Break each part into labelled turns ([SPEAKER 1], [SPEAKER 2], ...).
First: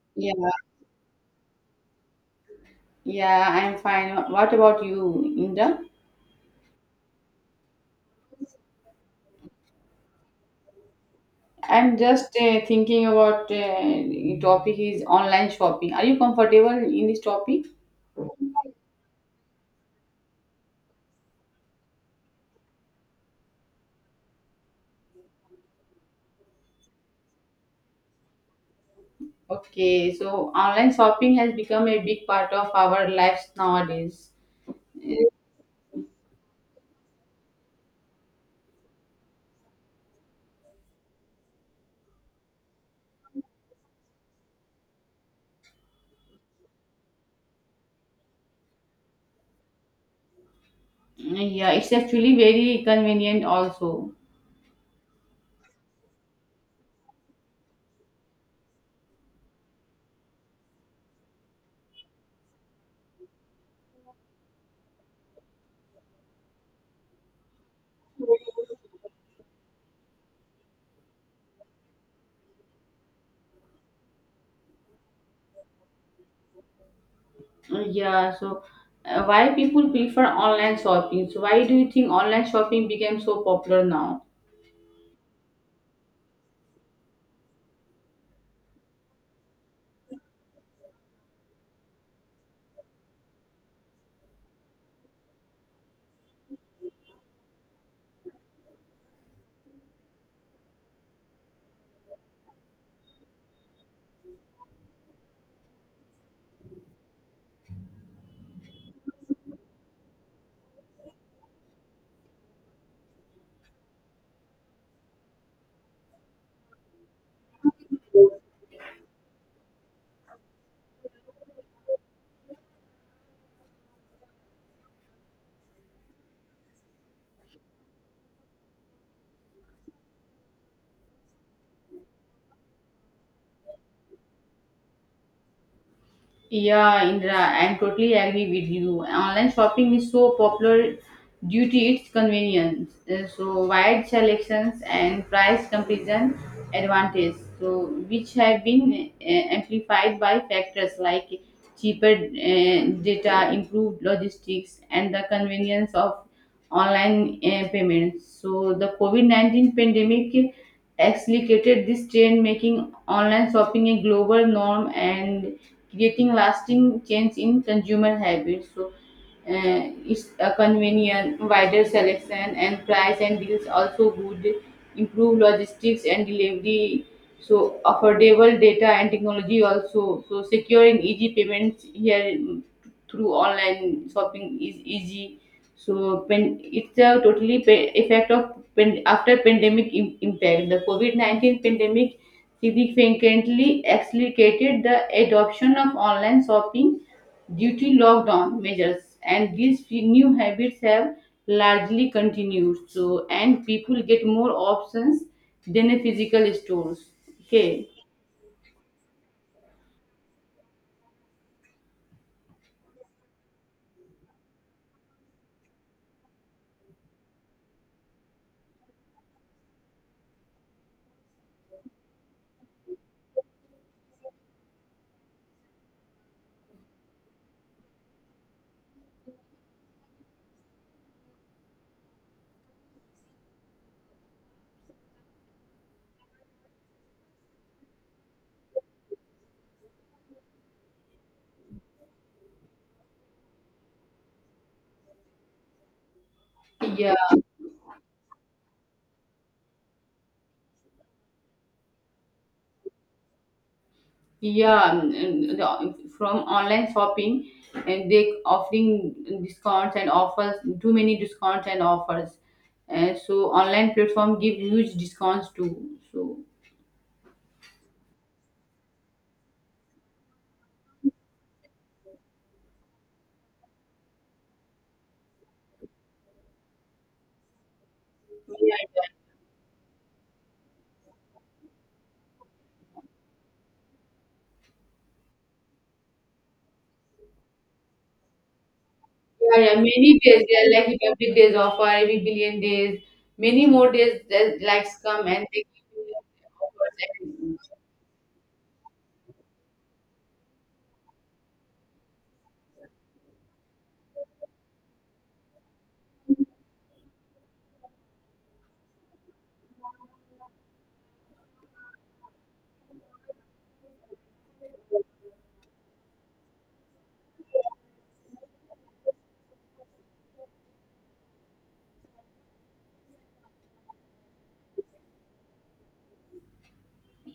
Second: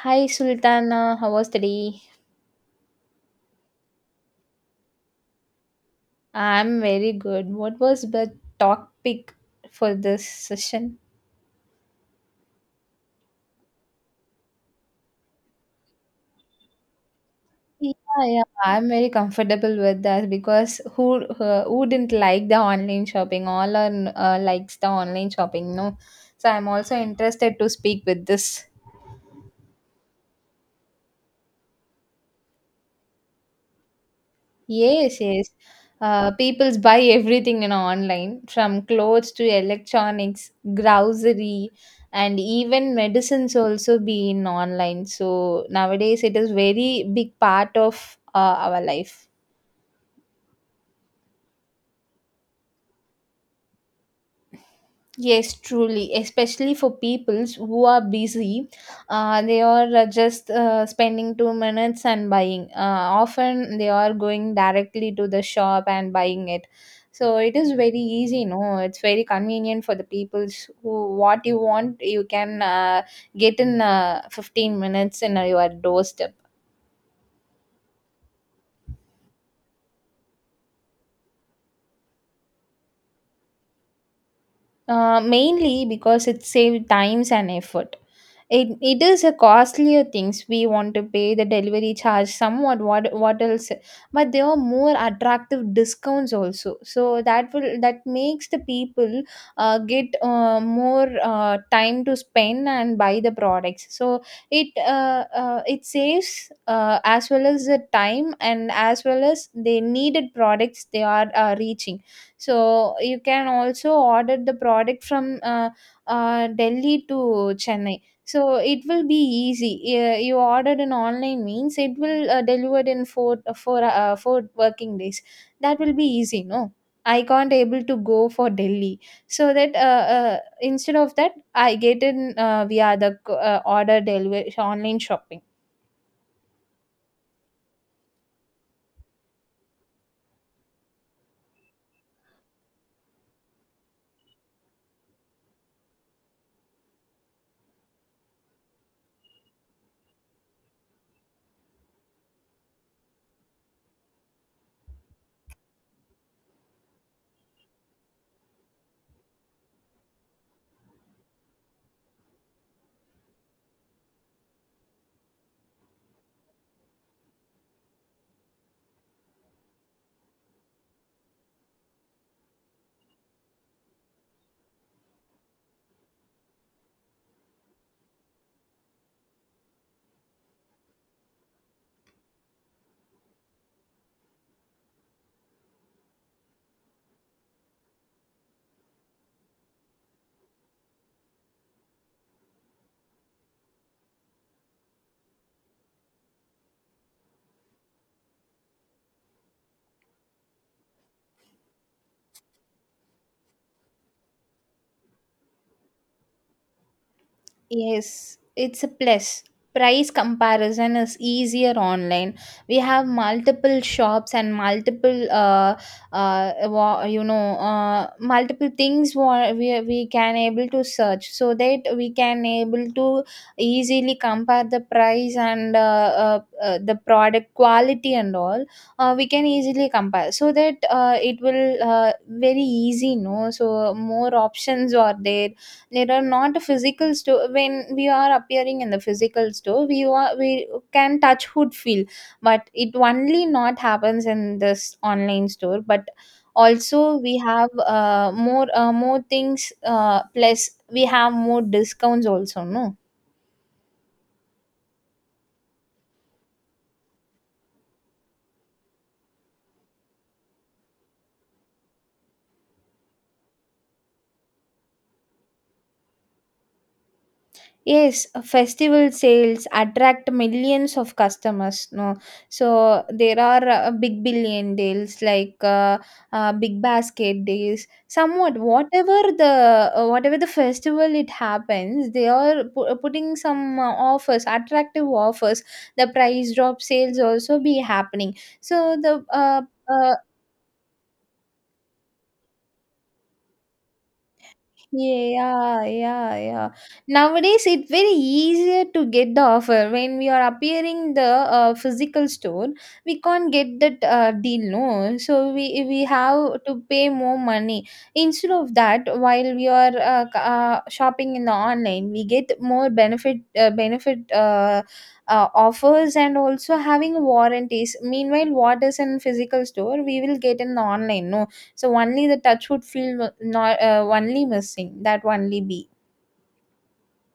[SPEAKER 1] Hi
[SPEAKER 2] Yeah,
[SPEAKER 1] Sultana, how was the day?
[SPEAKER 2] yeah, I'm fine. What about you, Indra?
[SPEAKER 1] I'm very good. What was the topic for this session?
[SPEAKER 2] I'm just thinking about topic is online shopping. Are you comfortable in this topic?
[SPEAKER 1] Yeah, yeah, I'm very comfortable with that because who didn't like the online shopping? All are likes the online shopping, no? So I'm also interested to speak with this.
[SPEAKER 2] Okay, so online shopping has become a big part of our lives nowadays.
[SPEAKER 1] Yes, yes. People's buy everything online from clothes to electronics, grocery, and even medicines also be in online. So nowadays it is very big part of our life.
[SPEAKER 2] Yeah, it's actually very convenient also.
[SPEAKER 1] Yes, truly, especially for peoples who are busy, they are just spending 2 minutes and buying. Often they are going directly to the shop and buying it. So it is very easy, no? It's very convenient for the peoples who what you want you can get in 15 minutes in your doorstep.
[SPEAKER 2] Yeah, so why people prefer online shopping? So why do you think online shopping became so popular now?
[SPEAKER 1] Mainly because it saves times and effort. It is a costlier things we want to pay the delivery charge somewhat what else, but there are more attractive discounts also, so that will that makes the people get more time to spend and buy the products, so it saves, as well as the time and as well as the needed products they are reaching. So you can also order the product from Delhi to Chennai. So it will be easy. Yeah, you ordered an online means it will delivered in four working days. That will be easy, no? I can't able to go for Delhi. So that, instead of that, I get in via the order delivery online shopping.
[SPEAKER 2] Yeah, Indra, I'm totally agree with you. Online shopping is so popular due to its convenience. So wide selections and price comparison advantage. So which have been amplified by factors like cheaper data, improved logistics, and the convenience of online payments. So the COVID-19 pandemic accelerated this trend, making online shopping a global norm and creating lasting change in consumer habits. So, it's a convenient, wider selection and price and deals also good, improve logistics and delivery. So affordable data and technology also. So secure and easy payments here through online shopping is easy so pen, it's a totally effect of pen, after pandemic impact. The COVID 19 pandemic significantly accelerated the adoption of online shopping due to lockdown measures, and these few new habits have largely continued. So and people get more options than a physical stores. Okay,
[SPEAKER 1] Yes, it's a plus. Price comparison is easier online. We have multiple shops and multiple, multiple things, we can able to search so that we can able to easily compare the price and the product quality and all. We can easily compare so that it will very easy, no? So more options are there. There are not physical store. When we are appearing in the physical store, we can touch hood feel, but it only not happens in this online store, but
[SPEAKER 2] yeah.
[SPEAKER 1] also we have more things, plus we have more discounts also, no?
[SPEAKER 2] Yeah, from online shopping, and they offering discounts and offers, too many discounts and offers. And so online platform give huge discounts too. So
[SPEAKER 1] Yes, festival sales attract millions of customers. No, so there are big billion deals like big basket deals. Somewhat, whatever the festival it happens, they are putting some offers, attractive offers. The price drop sales also be happening. So the,
[SPEAKER 2] yeah, yeah,
[SPEAKER 1] uh,
[SPEAKER 2] many days they are like Republic Days offer, every billion days, many more days that likes come and they
[SPEAKER 1] yeah,
[SPEAKER 2] give you
[SPEAKER 1] yeah, yeah.
[SPEAKER 2] offers and
[SPEAKER 1] Nowadays, it's very easier to get the offer. When we are appearing the physical store, we can't get that deal, no. So we have to pay more money. Instead of that, while we are shopping in the online, we get more benefit, offers and also having warranties. Meanwhile, what is in physical store, we will get in the online, no, so only the touch would feel not, only missing that only be.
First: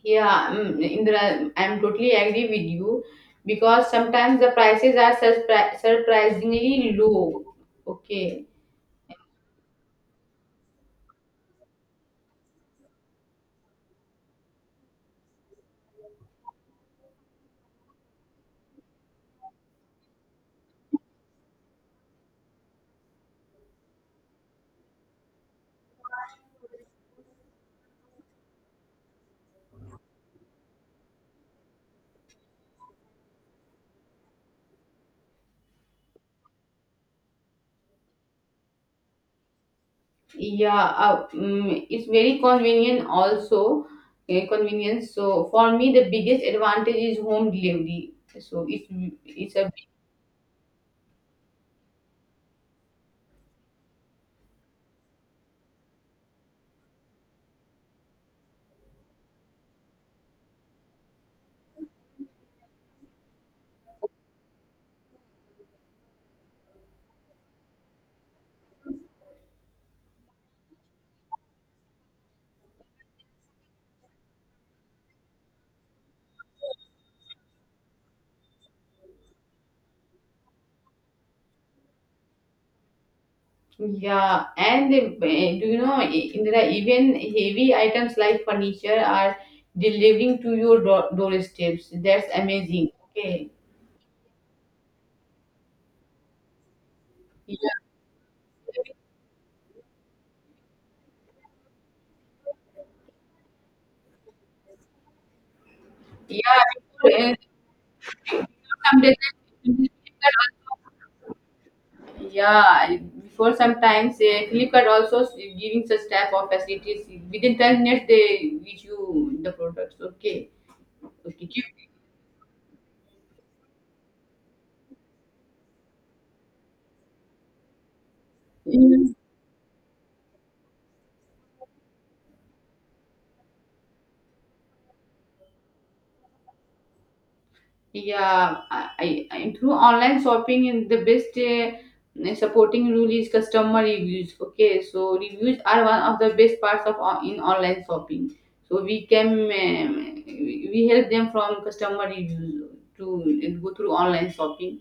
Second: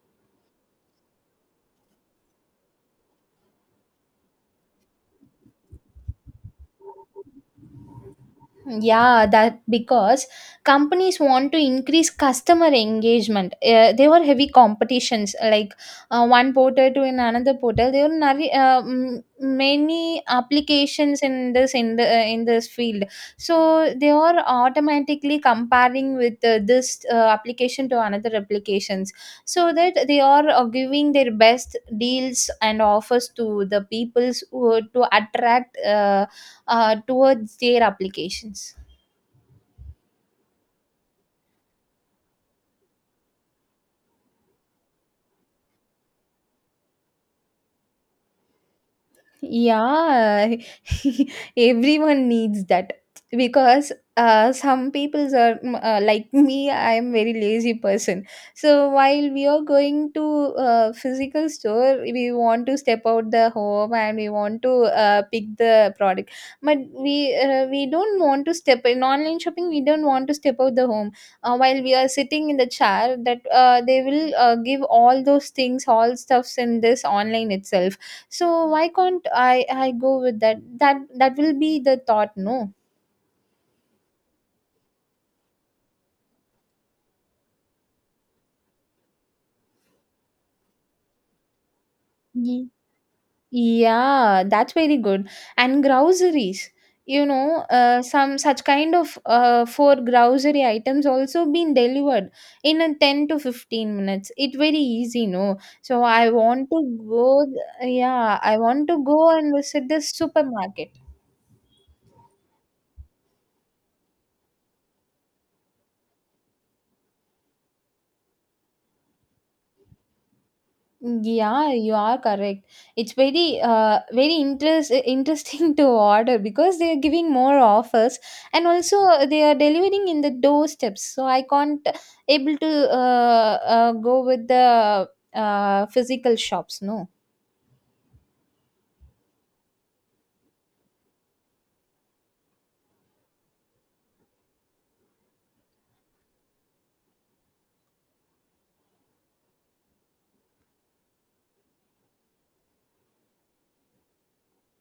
[SPEAKER 2] yeah, mm, Indra, I'm totally agree with you because sometimes the prices are surprisingly low. Okay.
[SPEAKER 1] Yeah, that because companies want to increase customer engagement. There were heavy competitions, like one portal to an another portal. There were many applications in this, in this field, so they are automatically comparing with this application to another applications, so that they are giving their best deals and offers to the peoples who to attract towards their applications.
[SPEAKER 2] Yeah, it's very convenient also, convenience. So for me, the biggest advantage is home delivery. So it's a
[SPEAKER 1] Yeah, everyone needs that because some people's are, like me. I am very lazy person. So while we are going to physical store, we want to step out the home, and we want to pick the product. But we don't want to step in online shopping. We don't want to step out the home. While we are sitting in the chair, that they will give all those things, all stuffs in this online itself, so why can't I go with that? That will be the thought, no?
[SPEAKER 2] Yeah, and do you know there are even heavy items like furniture are delivering to your doorsteps. That's
[SPEAKER 1] Ye-
[SPEAKER 2] amazing. Okay.
[SPEAKER 1] Yeah, that's very good. And groceries,
[SPEAKER 2] Yeah.
[SPEAKER 1] some such kind of four grocery items also been delivered in a 10 to 15 minutes. It very easy, no? So I
[SPEAKER 2] Yeah.
[SPEAKER 1] want to
[SPEAKER 2] So,
[SPEAKER 1] go, yeah, I want to
[SPEAKER 2] sometimes
[SPEAKER 1] go and visit the supermarket.
[SPEAKER 2] yeah, before sometimes Flipkart also giving such type of facilities. Within 10 minutes, they reach you the products. Okay. Okay.
[SPEAKER 1] Yeah,
[SPEAKER 2] Keep.
[SPEAKER 1] you are correct. It's very interest interesting to order because they are giving more offers and
[SPEAKER 2] Mm.
[SPEAKER 1] also they are delivering in the doorsteps. So I can't able to go with the physical shops. No.
[SPEAKER 2] Yeah, through online shopping, in the best supporting rule is customer reviews. Okay, so reviews are one of the best parts of in online shopping. So we can we help them from customer reviews to go through online shopping.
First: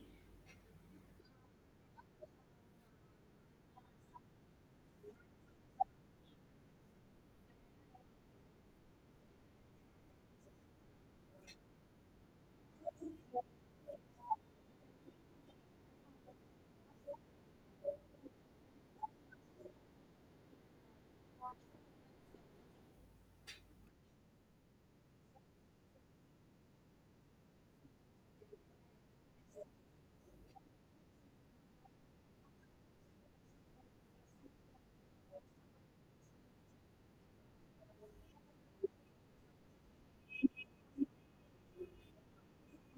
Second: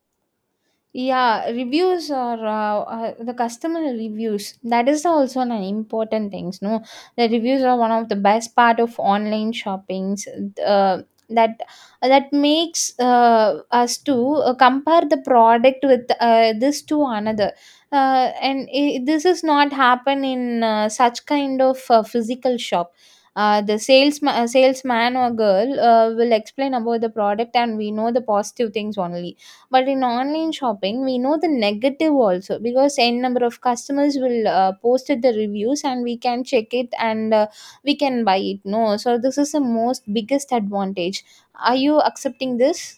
[SPEAKER 1] Yeah, reviews are, the customer reviews. That is also an important things. No, the reviews are one of the best part of online shoppings. Uh, that that makes us to compare the product with this to another. And I this is not happen in such kind of physical shop. The salesman or girl will explain about the product, and we know the positive things only, but in online shopping, we know the negative also because n number of customers will posted the reviews and we can check it, and we can buy it. No, so this is the most biggest advantage. Are you accepting this?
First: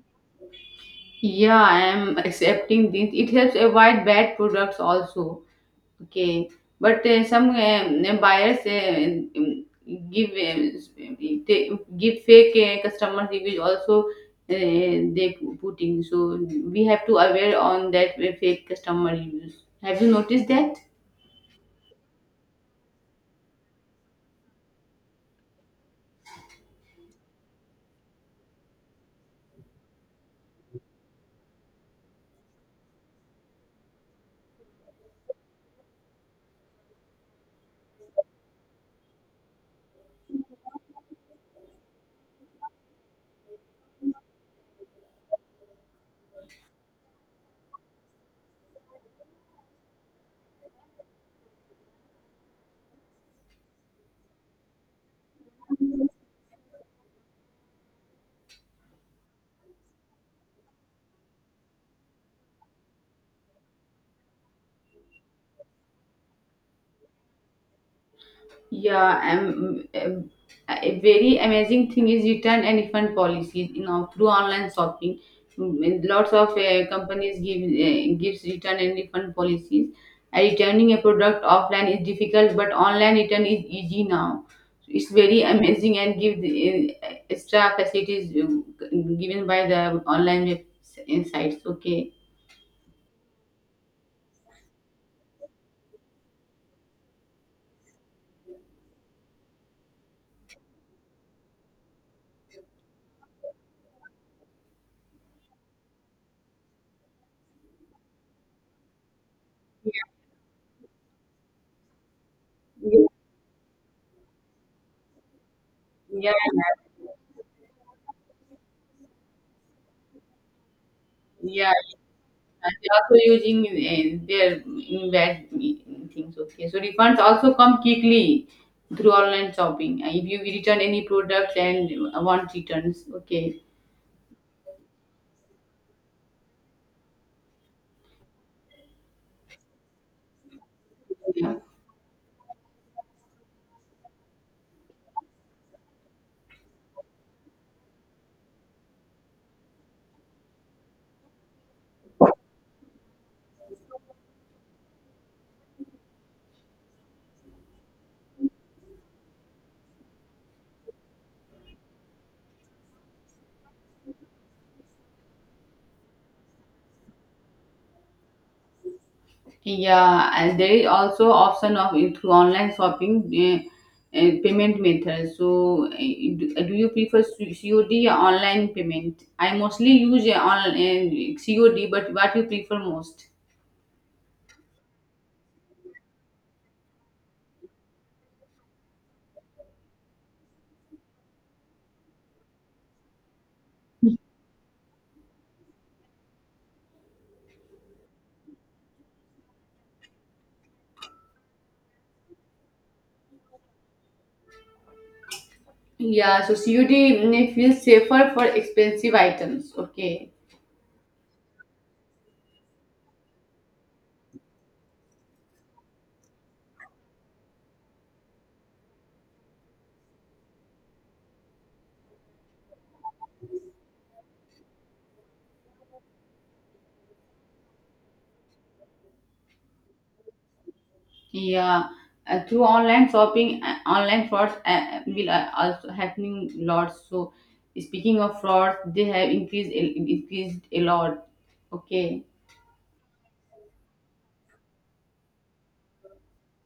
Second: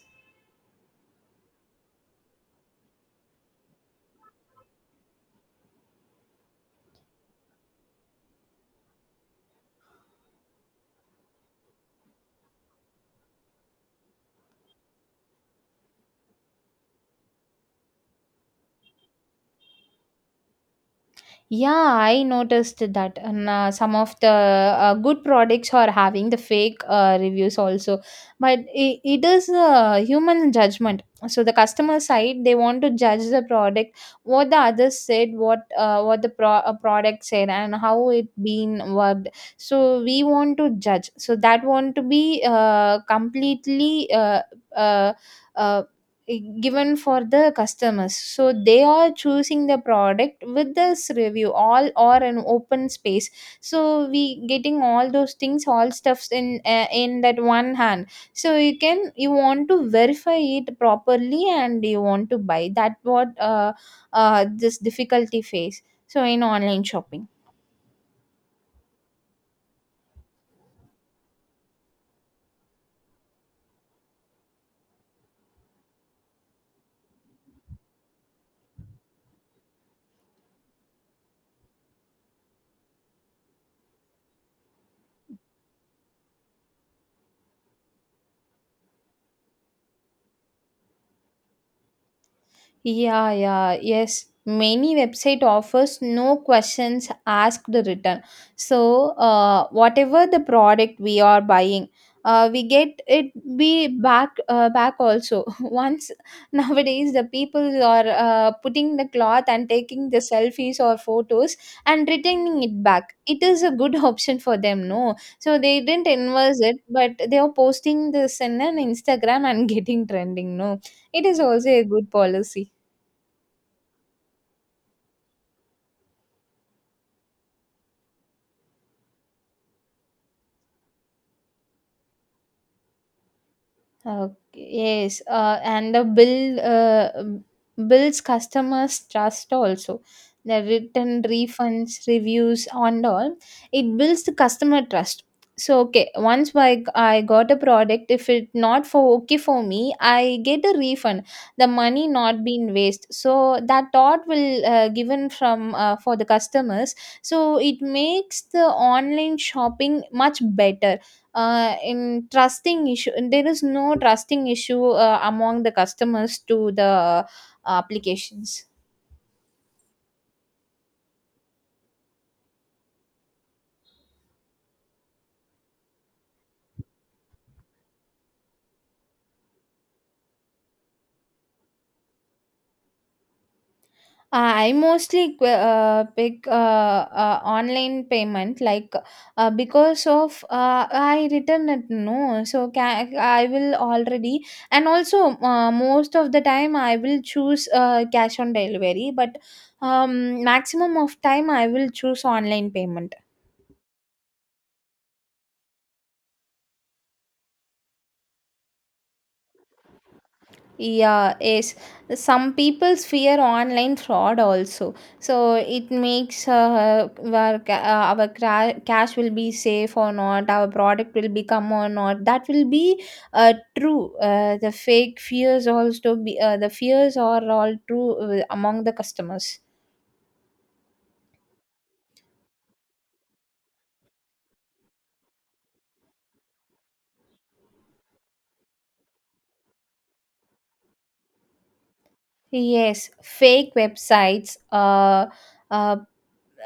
[SPEAKER 2] Yeah, I am accepting this. It helps avoid bad products also. Okay, but some buyers give they give fake customer reviews also. They putting so we have to aware on that fake customer reviews. Have you noticed that?
[SPEAKER 1] Yeah, I noticed that, and some of the good products are having the fake reviews also, but it is a human judgment. So the customer side, they want to judge the product, what the others said, what the product said, and how it been worked. So we want to judge. So that want to be completely uh, uh, given for the customers, so they are choosing the product with this review all or an open space, so we getting all those things, all stuffs in that one hand, so you want to verify it properly, and you want to buy that what, this difficulty face so in online shopping.
[SPEAKER 2] Yeah, a very amazing thing is return and refund policies. You know, through online shopping, lots of companies give gives return and refund policies. Returning a product offline is difficult, but online return is easy now. It's very amazing and give the, extra facilities given by the online websites. Okay.
[SPEAKER 1] Yeah, yeah, yes. Many website offers no questions asked return. So, whatever the product we are buying, we get it be back also. Once nowadays the people are putting the cloth and taking the selfies or photos and returning it
[SPEAKER 2] Yeah,
[SPEAKER 1] back. It is a good option for them, no? So they didn't
[SPEAKER 2] yeah,
[SPEAKER 1] invest it, but they are posting this in an Instagram and getting trending, no? It is also
[SPEAKER 2] yeah.
[SPEAKER 1] a good policy.
[SPEAKER 2] And they're also using their invest things. Okay, so refunds also come quickly through online shopping. If you return any product and want returns, okay.
[SPEAKER 1] Okay, yes, and the bill, builds customers' trust also. The written
[SPEAKER 2] Yeah,
[SPEAKER 1] refunds, reviews, and all it builds the customer trust. So okay, once I got a product, if it not for okay for me, I get a refund. The money not been waste. So that thought will given from, for the customers. So it makes the online shopping much better, in trusting issue there is no trusting issue among the customers to the applications.
[SPEAKER 2] yeah, and there is also option of through online shopping uh, payment methods. So, do you prefer COD or online payment? I mostly use COD, but what you prefer most?
[SPEAKER 1] I mostly pick, online payment like, because of, uh, I return it, no, so can, I will already, and also most of the time I will choose cash on delivery, but, um, maximum of time I will choose online payment.
[SPEAKER 2] Yeah, so COD may feel safer for expensive items. Okay.
[SPEAKER 1] Yeah, yes. Some people fear online fraud also. So it makes our cash will be safe or not, our product will become or not. That will be true. The fake fears also be, the fears are all true among the customers.
[SPEAKER 2] Yeah. Through online shopping, online frauds will also happening lots. So, speaking of frauds, they have increased a lot. Okay.
[SPEAKER 1] Yes, fake websites. Uh,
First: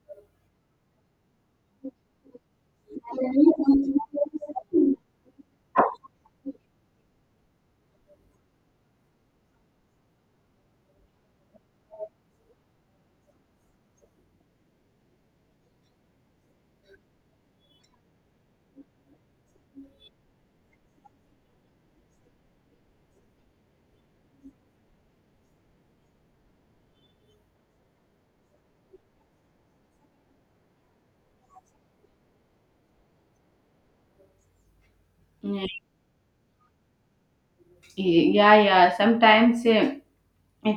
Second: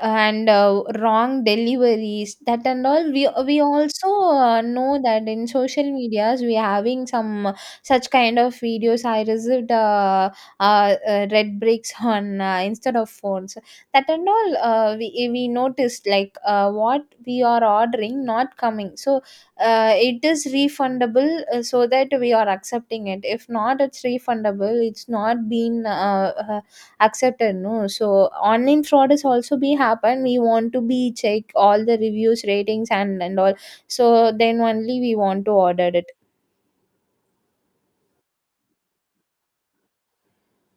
[SPEAKER 1] and wrong deliveries, that and all we also know that in social medias we are having some, such kind of videos, I received uh, red bricks on, instead of phones, that and all, we noticed like, what we are ordering not coming, so it is refundable, so that we are accepting it, if not it's refundable it's not been accepted, no, so online fraud is also be happen, we want to be check all the reviews, ratings, and all, so then only we want to
[SPEAKER 2] Mm,
[SPEAKER 1] order it.
[SPEAKER 2] yeah, yeah. Sometimes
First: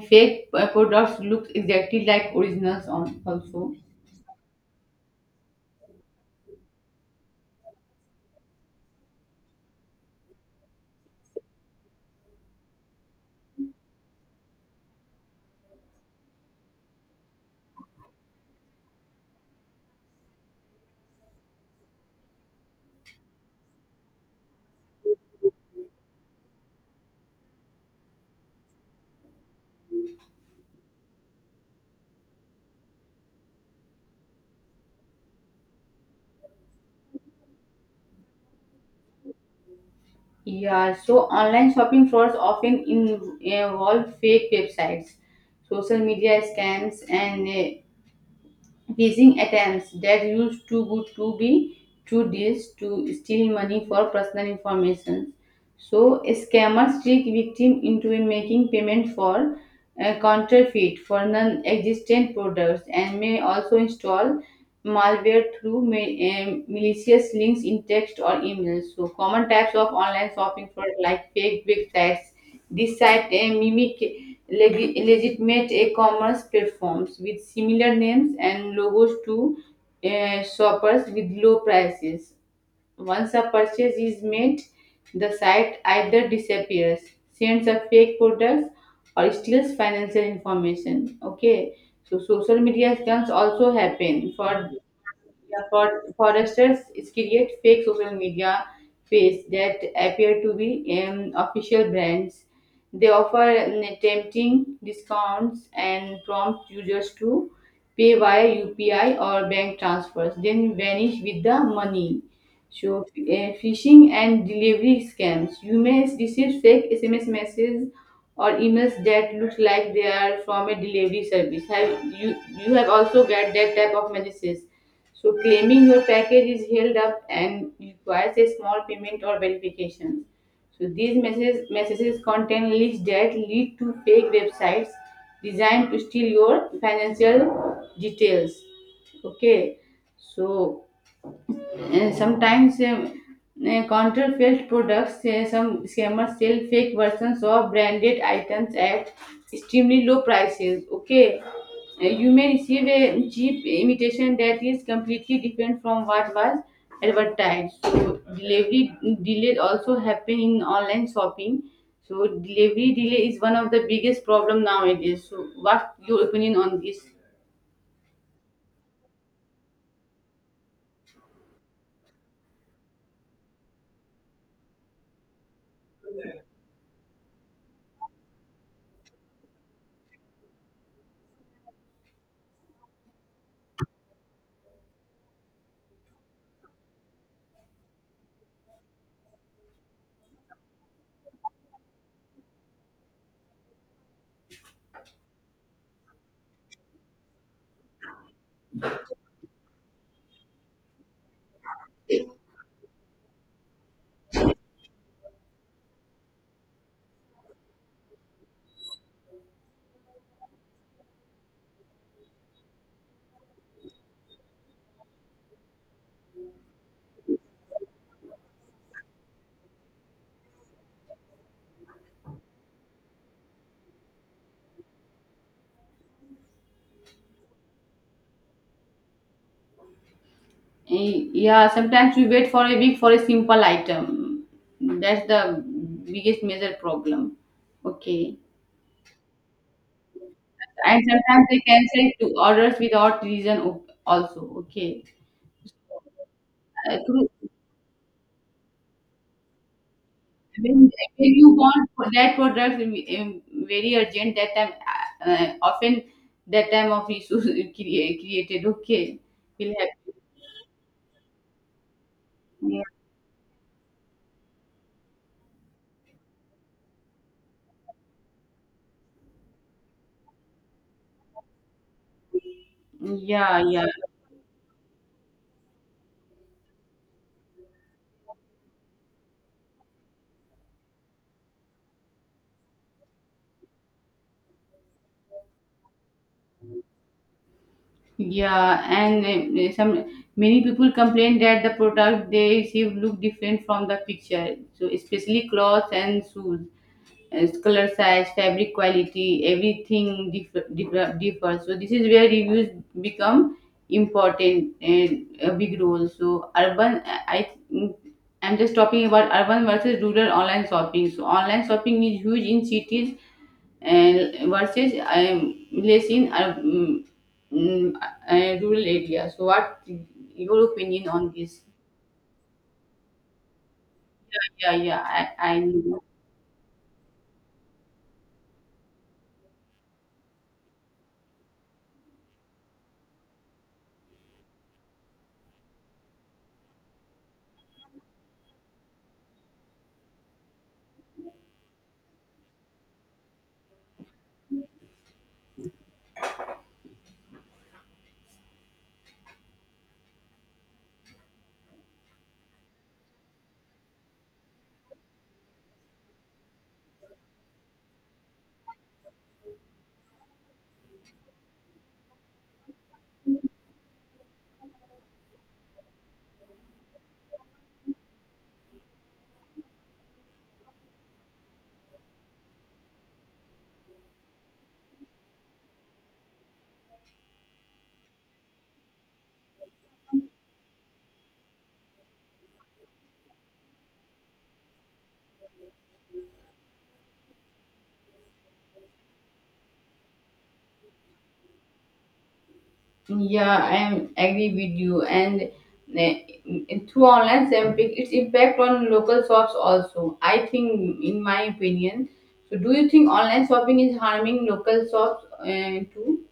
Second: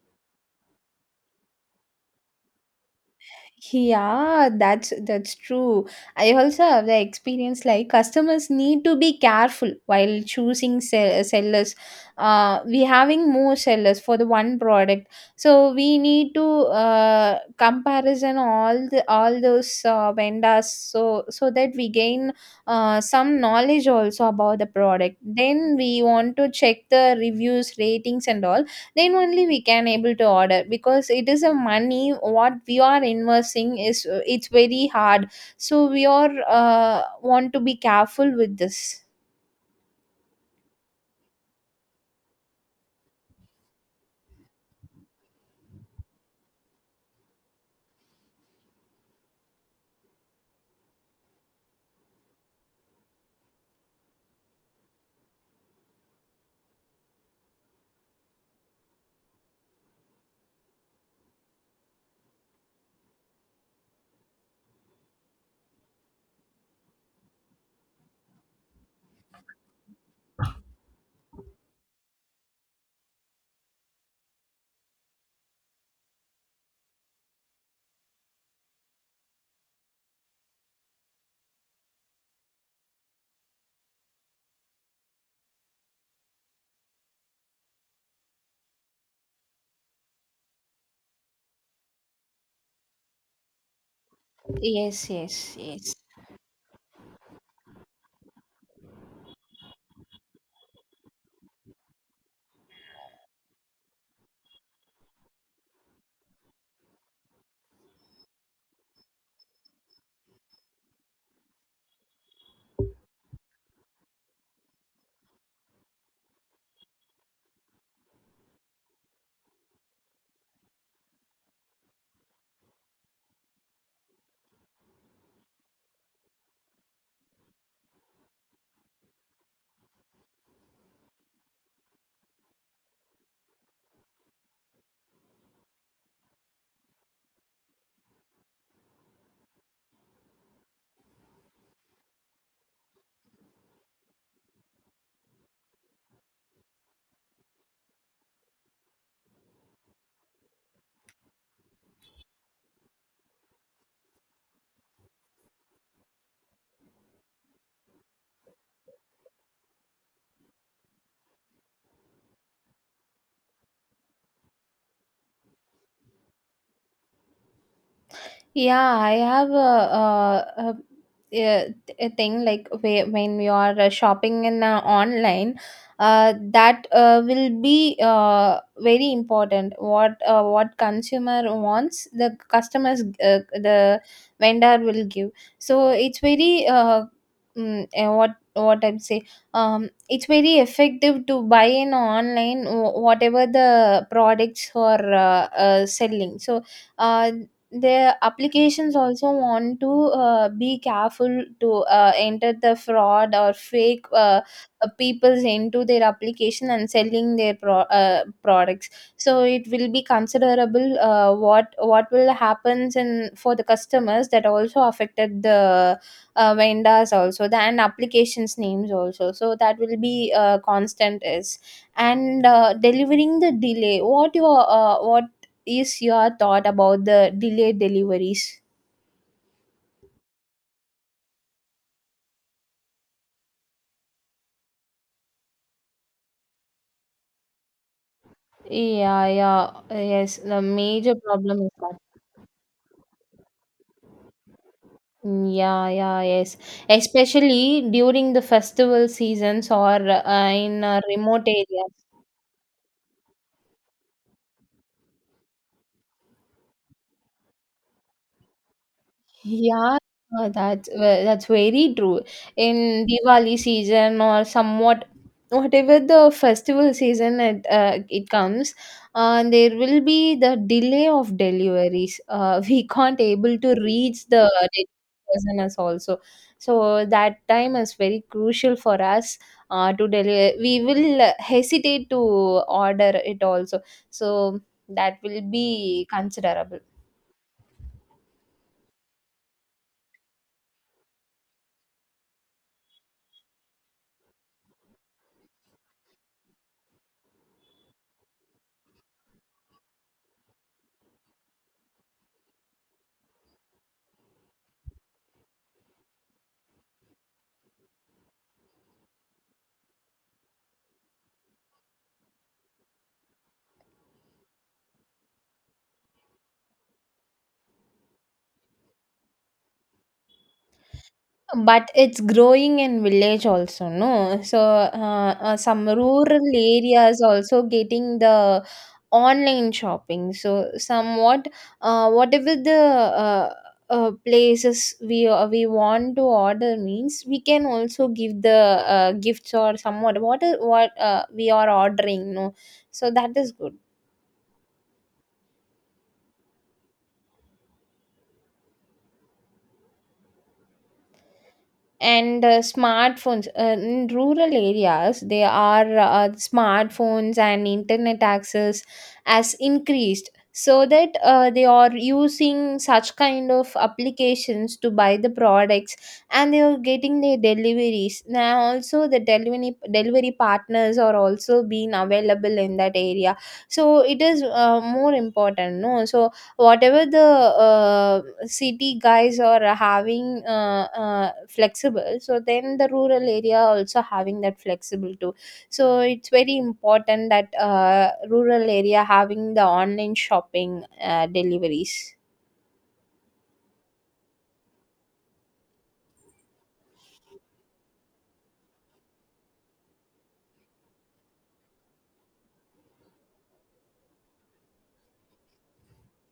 [SPEAKER 2] fake products look exactly like originals on also.
[SPEAKER 1] Yeah, that's true. I also have the experience, like customers need to be careful while choosing sellers. We having more sellers for the one product, so we need to comparison all those vendors, so that we gain some knowledge also about the product. Then we want to check the reviews, ratings, and all, then only we can able to order, because it is a money what we are investing is, it's very hard, so we are want to be careful with this.
[SPEAKER 2] Yeah, so online shopping frauds often involve fake websites, social media scams, and phishing attempts that use too good to be true deals to steal money for personal information. So scammers trick victim into making payment for counterfeit for non-existent products and may also install malware through malicious links in text or email. So common types of online shopping fraud like fake websites. This site mimic legitimate e-commerce platforms with similar names and logos to shoppers with low prices. Once a purchase is made, the site either disappears, sends a fake product, or steals financial information. Okay, so social media scams also happen. For
[SPEAKER 1] Yes, yes,
[SPEAKER 2] yeah,
[SPEAKER 1] yes.
[SPEAKER 2] for foresters, it create fake social media page that appear to be official brands. They offer tempting discounts and prompt users to pay via UPI or bank transfers, then vanish with the money. So, phishing and delivery scams. You may receive fake SMS messages or emails that look like they are from a delivery service. Have you have also got that type of messages? So, claiming your package is held up and requires a small payment or verification. So, these messages contain links that lead to fake websites designed to steal your financial details. Okay, so sometimes counterfeit products, some scammers sell fake versions of branded items at extremely low prices. Okay, you may receive a cheap imitation that is completely different from what was advertised. So delivery delays also happen in online shopping. So delivery delay is one of the biggest problem nowadays. So what's your opinion on this?
[SPEAKER 1] Yeah, I have a thing like when you are shopping in online, that will be very important. What consumer wants, the customers, the vendor will give. So it's very mm, eh, what I'm saying. It's very effective to buy in online whatever the products are selling. So. Uh, the applications also want to be careful to enter the fraud or fake people's into their application and selling their products, so it will be considerable, what will happens in for the customers, that also affected the vendors also, the and applications names also, so that will be constant is and delivering the delay. What is your thought about the delayed deliveries?
[SPEAKER 2] Yeah, sometimes we wait for a week for a simple item. That's the biggest major problem. Okay.
[SPEAKER 1] Yeah, yeah, yes. The
[SPEAKER 2] And
[SPEAKER 1] major
[SPEAKER 2] sometimes they
[SPEAKER 1] problem is that.
[SPEAKER 2] cancel to orders without reason also. Okay.
[SPEAKER 1] Yeah, yeah, yes.
[SPEAKER 2] Uh, through-
[SPEAKER 1] Especially during the festival seasons or in
[SPEAKER 2] when,
[SPEAKER 1] a
[SPEAKER 2] when
[SPEAKER 1] remote
[SPEAKER 2] you
[SPEAKER 1] area.
[SPEAKER 2] want for that product very urgent, that time, often that time of issues created. Okay. We'll
[SPEAKER 1] Yeah, that's very true.
[SPEAKER 2] have.
[SPEAKER 1] In Diwali season or somewhat whatever the festival season it comes, there will be the delay of deliveries. We can't
[SPEAKER 2] Yeah,
[SPEAKER 1] able to
[SPEAKER 2] yeah.
[SPEAKER 1] reach the delivery person as also. So that time is very crucial for us to deliver. We will hesitate to order it also. So that will be considerable.
[SPEAKER 2] Yeah, and some many people complain that the product they receive look different from the picture. So especially clothes and shoes color size, fabric quality, everything differs. So this is where reviews become important and a big role. So urban, I- I'm just talking about urban versus rural online shopping. So online shopping is huge in cities and versus less in mm, rural areas. So what your opinion on this?
[SPEAKER 1] But it's growing in village also, no? So
[SPEAKER 2] Yeah, yeah, I, I
[SPEAKER 1] some
[SPEAKER 2] know.
[SPEAKER 1] rural areas also getting the online shopping. So somewhat, whatever the places we want to order means, we can also give the gifts or somewhat what is, what we are ordering, no? So that is good. And smartphones, in rural areas they are, smartphones and internet access has increased, so that they are using such kind of applications to buy the products, and they are getting their deliveries. Now also the delivery partners are also being available in that area, so it is more important, no? So whatever the city guys are having, flexible, so then the rural area also having that flexible too. So it's very important that rural area having the online shopping deliveries.
[SPEAKER 2] Yeah, I am agree with you. And eh, through online sampling, its impact on local shops also. I think, in my opinion. So, do you think online shopping is harming local shops too?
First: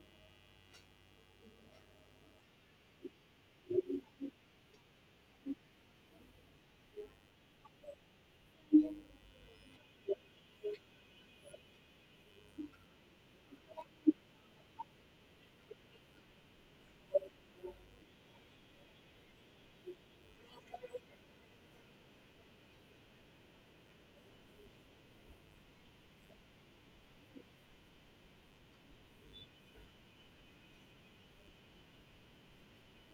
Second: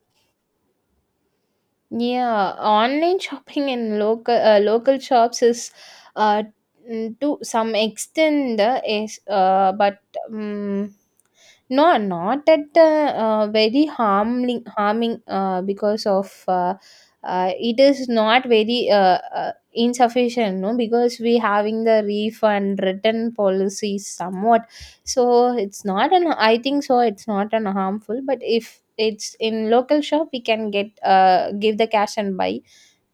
[SPEAKER 1] Yeah, online shopping in local shops is uh, to some extent is but um, no, not at very harming, because of it is not very insufficient, no, because we having the refund return policy somewhat. So it's not an, I think so, it's not an harmful. But if it's in local shop, we can get give the cash and buy.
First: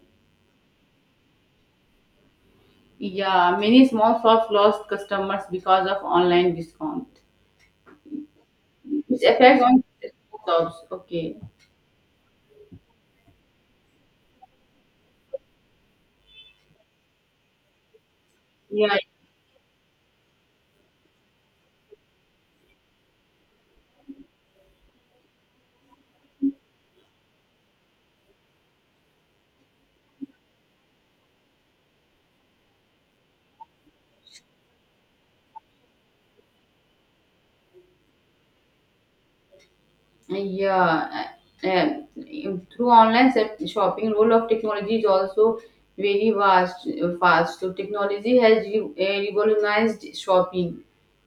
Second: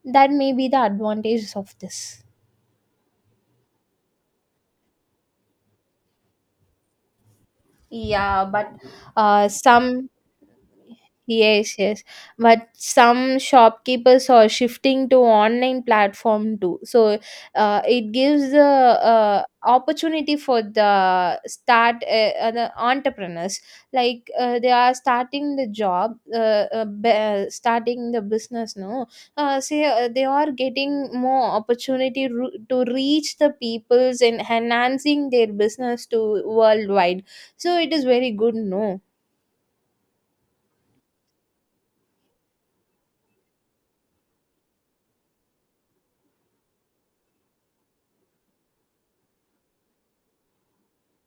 [SPEAKER 1] That may be the advantages of this.
[SPEAKER 2] Yeah, many small shops lost customers because of online discount.
[SPEAKER 1] Yeah, but
[SPEAKER 2] Its effect on
[SPEAKER 1] some,
[SPEAKER 2] shops. Okay.
[SPEAKER 1] yes, yes. But some shopkeepers are shifting to online platform too. So it gives the
[SPEAKER 2] Yeah,
[SPEAKER 1] opportunity for the start the entrepreneurs. Like they are starting the job, starting the business. No, say they are getting more opportunity, to reach the peoples and enhancing their business to worldwide. So it is very good. No.
[SPEAKER 2] yeah, uh, uh, through online shopping, role of technology is also very vast. Fast, so technology has revolutionized shopping.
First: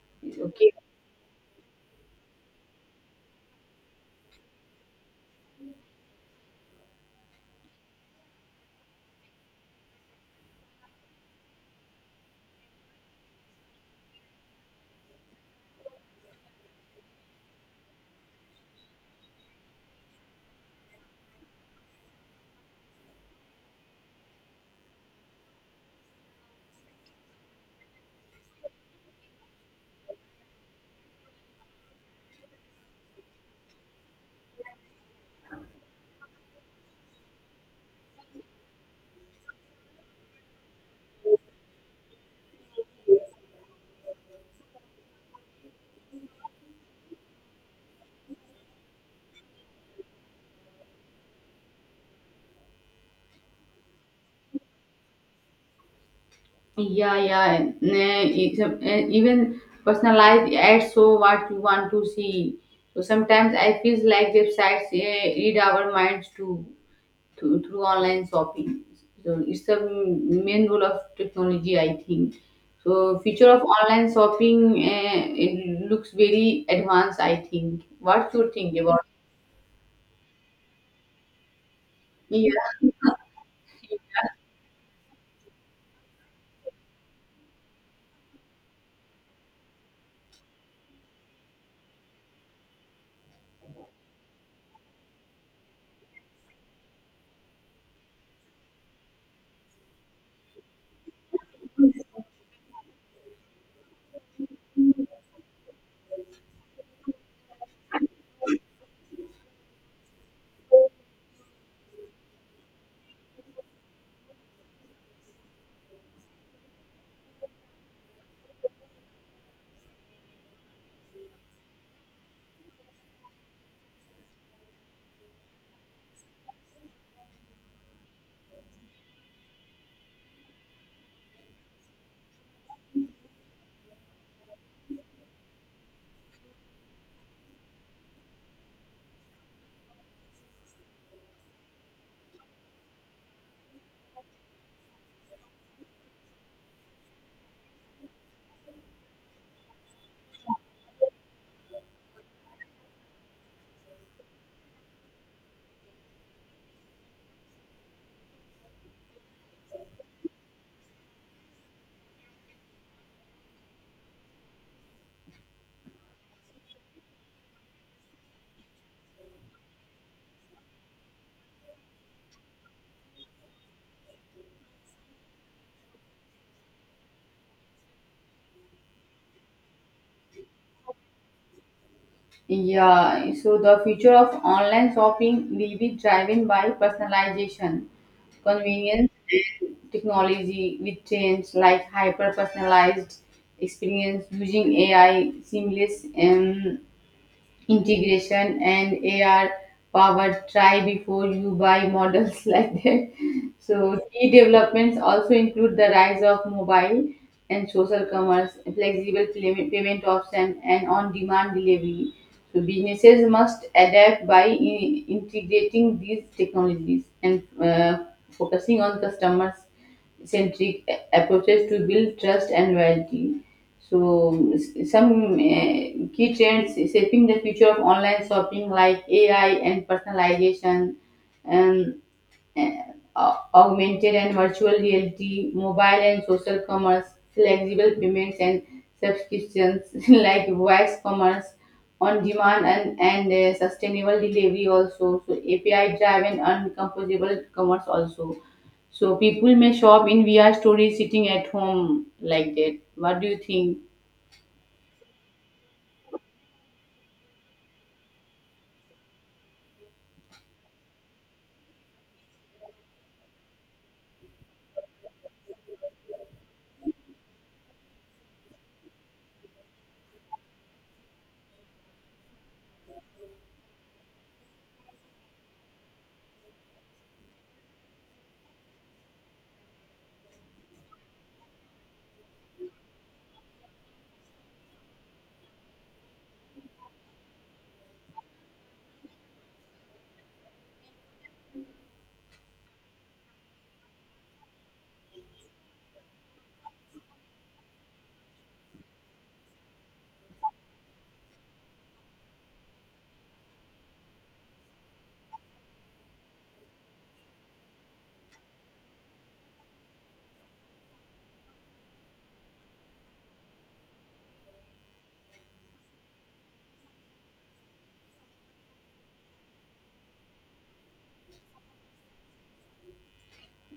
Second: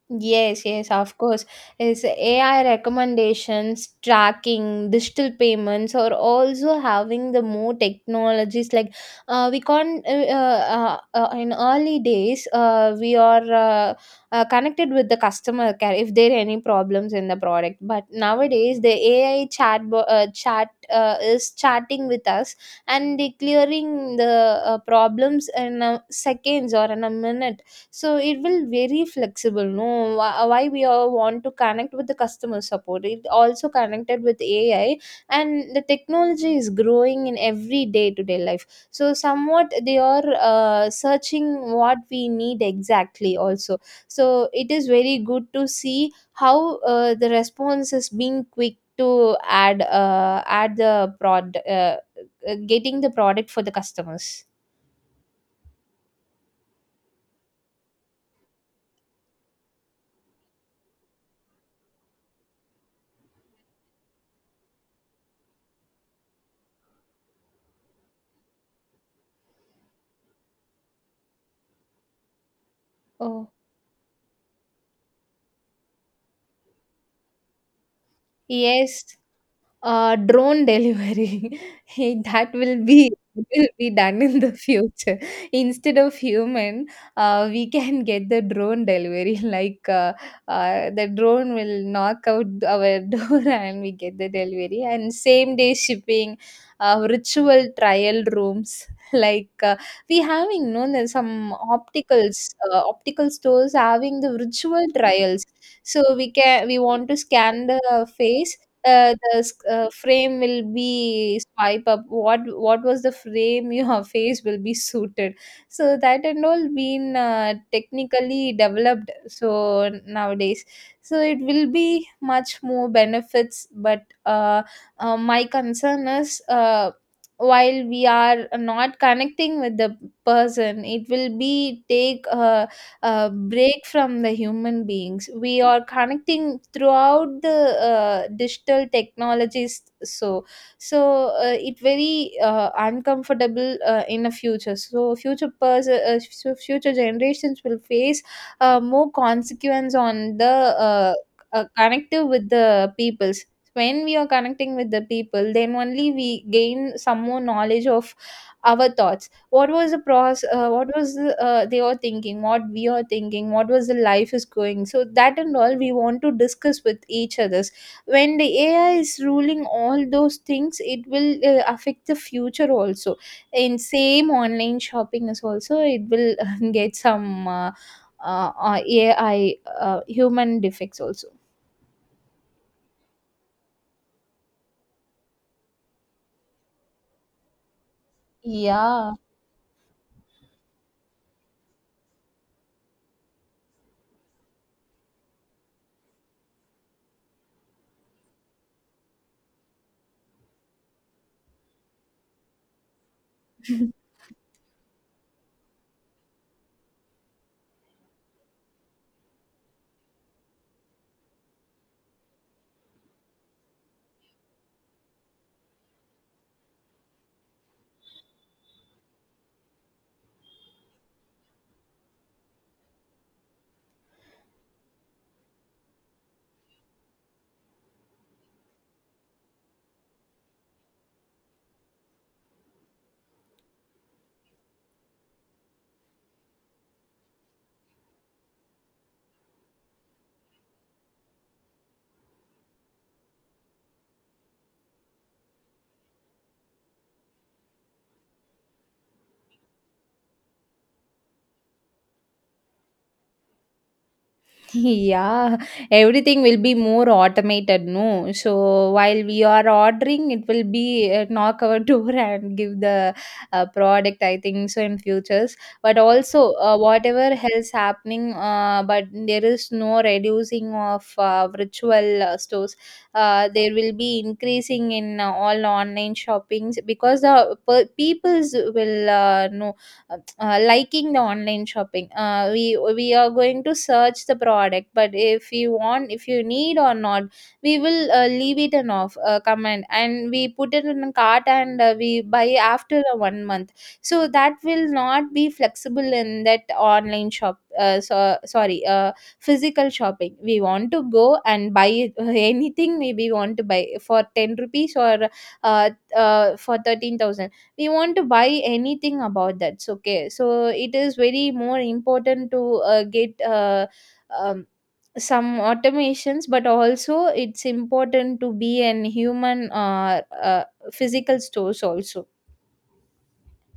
[SPEAKER 1] Yes,
[SPEAKER 2] Okay.
[SPEAKER 1] yes, of course. Is AI recommendations, tracking, digital payments are also having the more technologies. Like we can't in early days we are connected with the customer care if there are any problems in the product. But nowadays the AI chat is chatting with us and declaring the problems in seconds or in a minute, so it will very flexible. No, why we all want to connect with the customer support. It also connected with AI, and the technology is growing in every day to day life. So somewhat they are searching what we need exactly. Also, so it is very good to see how the response is being quick to add the prod getting the product for the customers.
[SPEAKER 2] Yeah, yeah. And, even personalized ads show what you want to see. So sometimes I feel like websites read our minds too. Through online shopping. So it's the main role of technology, I think. So future
[SPEAKER 1] Oh,
[SPEAKER 2] of online shopping, it looks very advanced, I think. What you think
[SPEAKER 1] yes,
[SPEAKER 2] about?
[SPEAKER 1] Drone delivery. That
[SPEAKER 2] Yeah.
[SPEAKER 1] will be done in the future. Instead of human, we can get the drone delivery. Like the drone will knock out our door and we get the delivery. And same day shipping, ritual trial rooms. Like we having known that some opticals, optical stores having the ritual trials. So we want to scan the face, frame will be swipe up, what was the frame your face will be suited. So that and all been technically developed, so nowadays, so it will be much more benefits. But my concern is, while we are not connecting with the person, it will be take break from the human beings. We are connecting throughout the digital technologies. So, so it very uncomfortable in a future. So, future generations will face more consequence on the connective with the peoples. When we are connecting with the people, then only we gain some more knowledge of our thoughts, what was the process, they are thinking, what we are thinking, what was the life is going, so that and all we want to discuss with each others. When the AI is ruling all those things, it will affect the future also. In same online shopping is also, it will get some AI, human defects also,
[SPEAKER 2] Yeah, so the future of online shopping will be driven by personalization, convenience,
[SPEAKER 1] yeah.
[SPEAKER 2] technology with trends like hyper personalized experience using AI, seamless integration and AR power. Try before you buy models like that. So key developments also include the rise of mobile and social commerce, flexible payment option, and on-demand delivery. So businesses must adapt by integrating these technologies and focusing on customers centric approaches to build trust and loyalty. So, some key trends shaping the future of online shopping, like AI and personalization, and and, uh, augmented and virtual reality, mobile and social commerce, flexible payments and subscriptions like voice commerce, on demand and sustainable delivery also. So API driven and composable commerce also. So people may shop in VR stories sitting at home like that. What do you think?
[SPEAKER 1] Yeah, everything will be more automated, no? So while we are ordering, it will be knock our door and give the product, I think so, in futures. But also, whatever else happening, but there is no reducing of virtual stores. There will be increasing in all online shoppings, because the peoples will know, liking the online shopping. We are going to search the product, but if you want, if you need or not, we will leave it in off comment, and we put it in a cart and we buy after the one month. So that will not be flexible in that online shop, so sorry, physical shopping we want to go and buy anything. Maybe we want to buy for 10 rupees or uh, for 13,000, we want to buy anything about, that's okay. So it is very more important to get um, some automations, but also it's important to be an human, physical stores also.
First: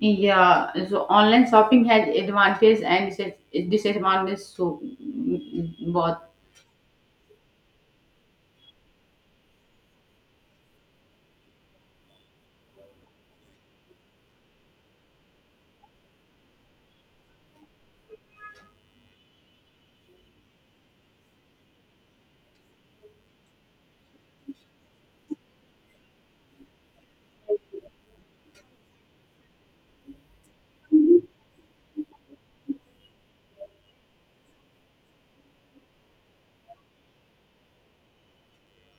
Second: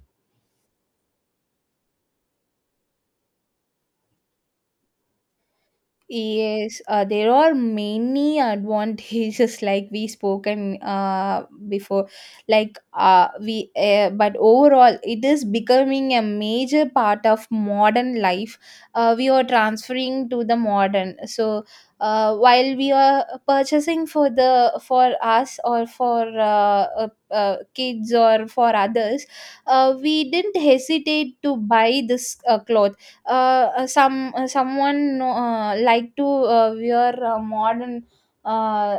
[SPEAKER 2] Yeah. so online shopping has advantages and disadvantages. So, mm, both.
[SPEAKER 1] Yes, there are many advantages like we spoken before. Like but overall, it is becoming a major part of modern life. We are transferring to the modern. So while we are purchasing for the for us, or for kids, or for others, we didn't hesitate to buy this clothes. Someone like to wear modern, uh,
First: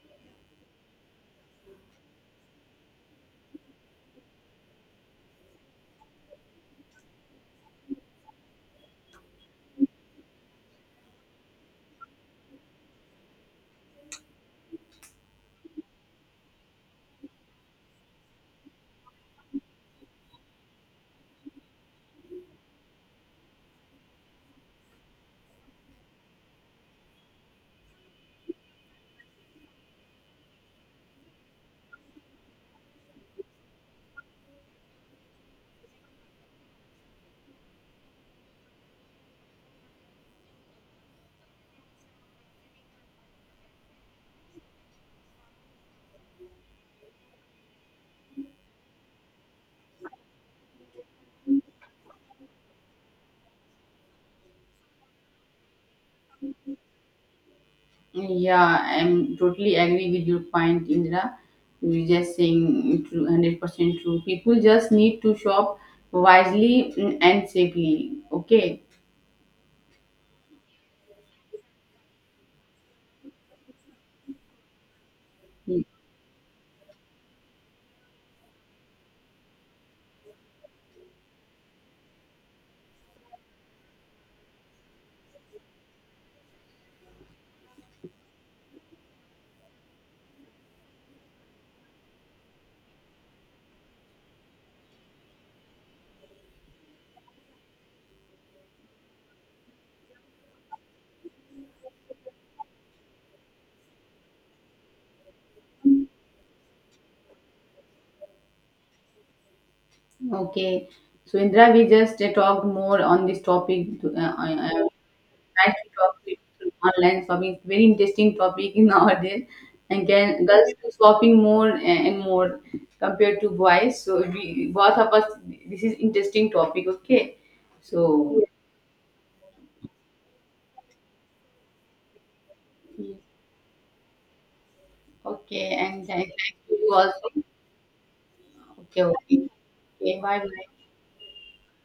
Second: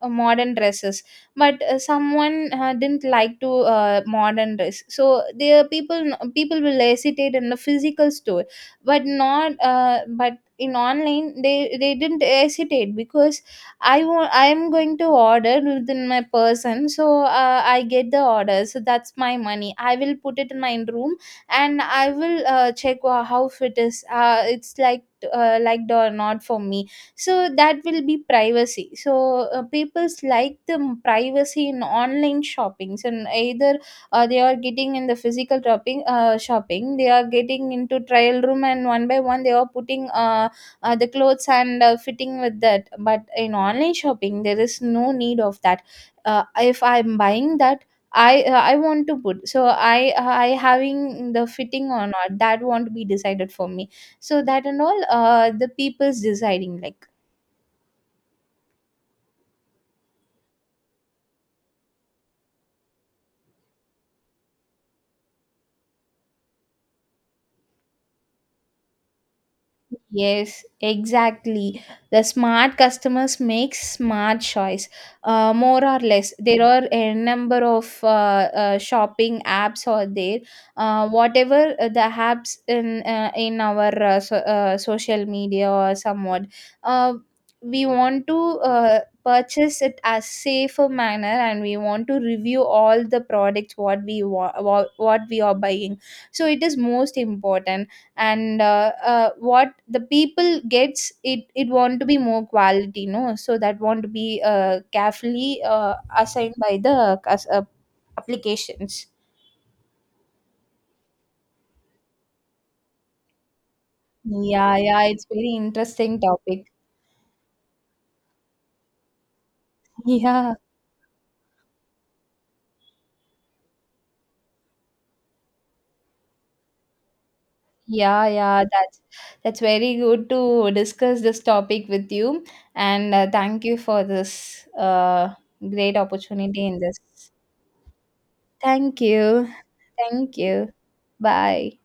[SPEAKER 1] modern dresses, but someone didn't like to modern dress, so there are people, people will hesitate in the physical store. But not but in online, they didn't hesitate, because I want, I am going to order within my person, so I get the order, so that's my money, I will put it in my room and I will check how fit is, it's like liked or not for me. So that will be privacy, so people's like the privacy in online shoppings. And either they are getting in the physical shopping, they are getting into trial room, and one by one they are putting the clothes and fitting with that. But in online shopping, there is no need of that. If I'm buying that, I want to put, so I having the fitting or not, that won't be decided for me. So that and all, the people's deciding like.
[SPEAKER 2] Yeah, I'm totally agree with your point, Indra. You're just saying true, 100% true. People just need to shop wisely mm, and safely. Okay.
[SPEAKER 1] Yes, exactly. The smart customers make smart choice,
[SPEAKER 2] Mm,
[SPEAKER 1] more or less. There are a number of shopping apps are there. Whatever the apps in our social media or somewhat, uh, we want to purchase it as safer manner, and we want to review all the products what we what we are buying. So it is most important. And what the people gets it, it want to be more quality, no? So that want to be carefully assigned by the applications.
[SPEAKER 2] okay. So, Indra, we just talked more on this topic.
[SPEAKER 1] Yeah, yeah, it's very
[SPEAKER 2] Nice to talk
[SPEAKER 1] interesting
[SPEAKER 2] with
[SPEAKER 1] topic.
[SPEAKER 2] you online shopping. Very interesting topic nowadays. And can
[SPEAKER 1] Yeah,
[SPEAKER 2] girls do shopping more and more compared to boys. So, we both of us, this is interesting topic. Okay.
[SPEAKER 1] yeah,
[SPEAKER 2] So.
[SPEAKER 1] yeah, that's very good to discuss this topic with you. And thank you for this
[SPEAKER 2] Okay,
[SPEAKER 1] great
[SPEAKER 2] and thank
[SPEAKER 1] opportunity in
[SPEAKER 2] you
[SPEAKER 1] this.
[SPEAKER 2] also.
[SPEAKER 1] Thank
[SPEAKER 2] Okay,
[SPEAKER 1] you.
[SPEAKER 2] okay. Okay,
[SPEAKER 1] Thank
[SPEAKER 2] bye
[SPEAKER 1] you.
[SPEAKER 2] bye.
[SPEAKER 1] Bye.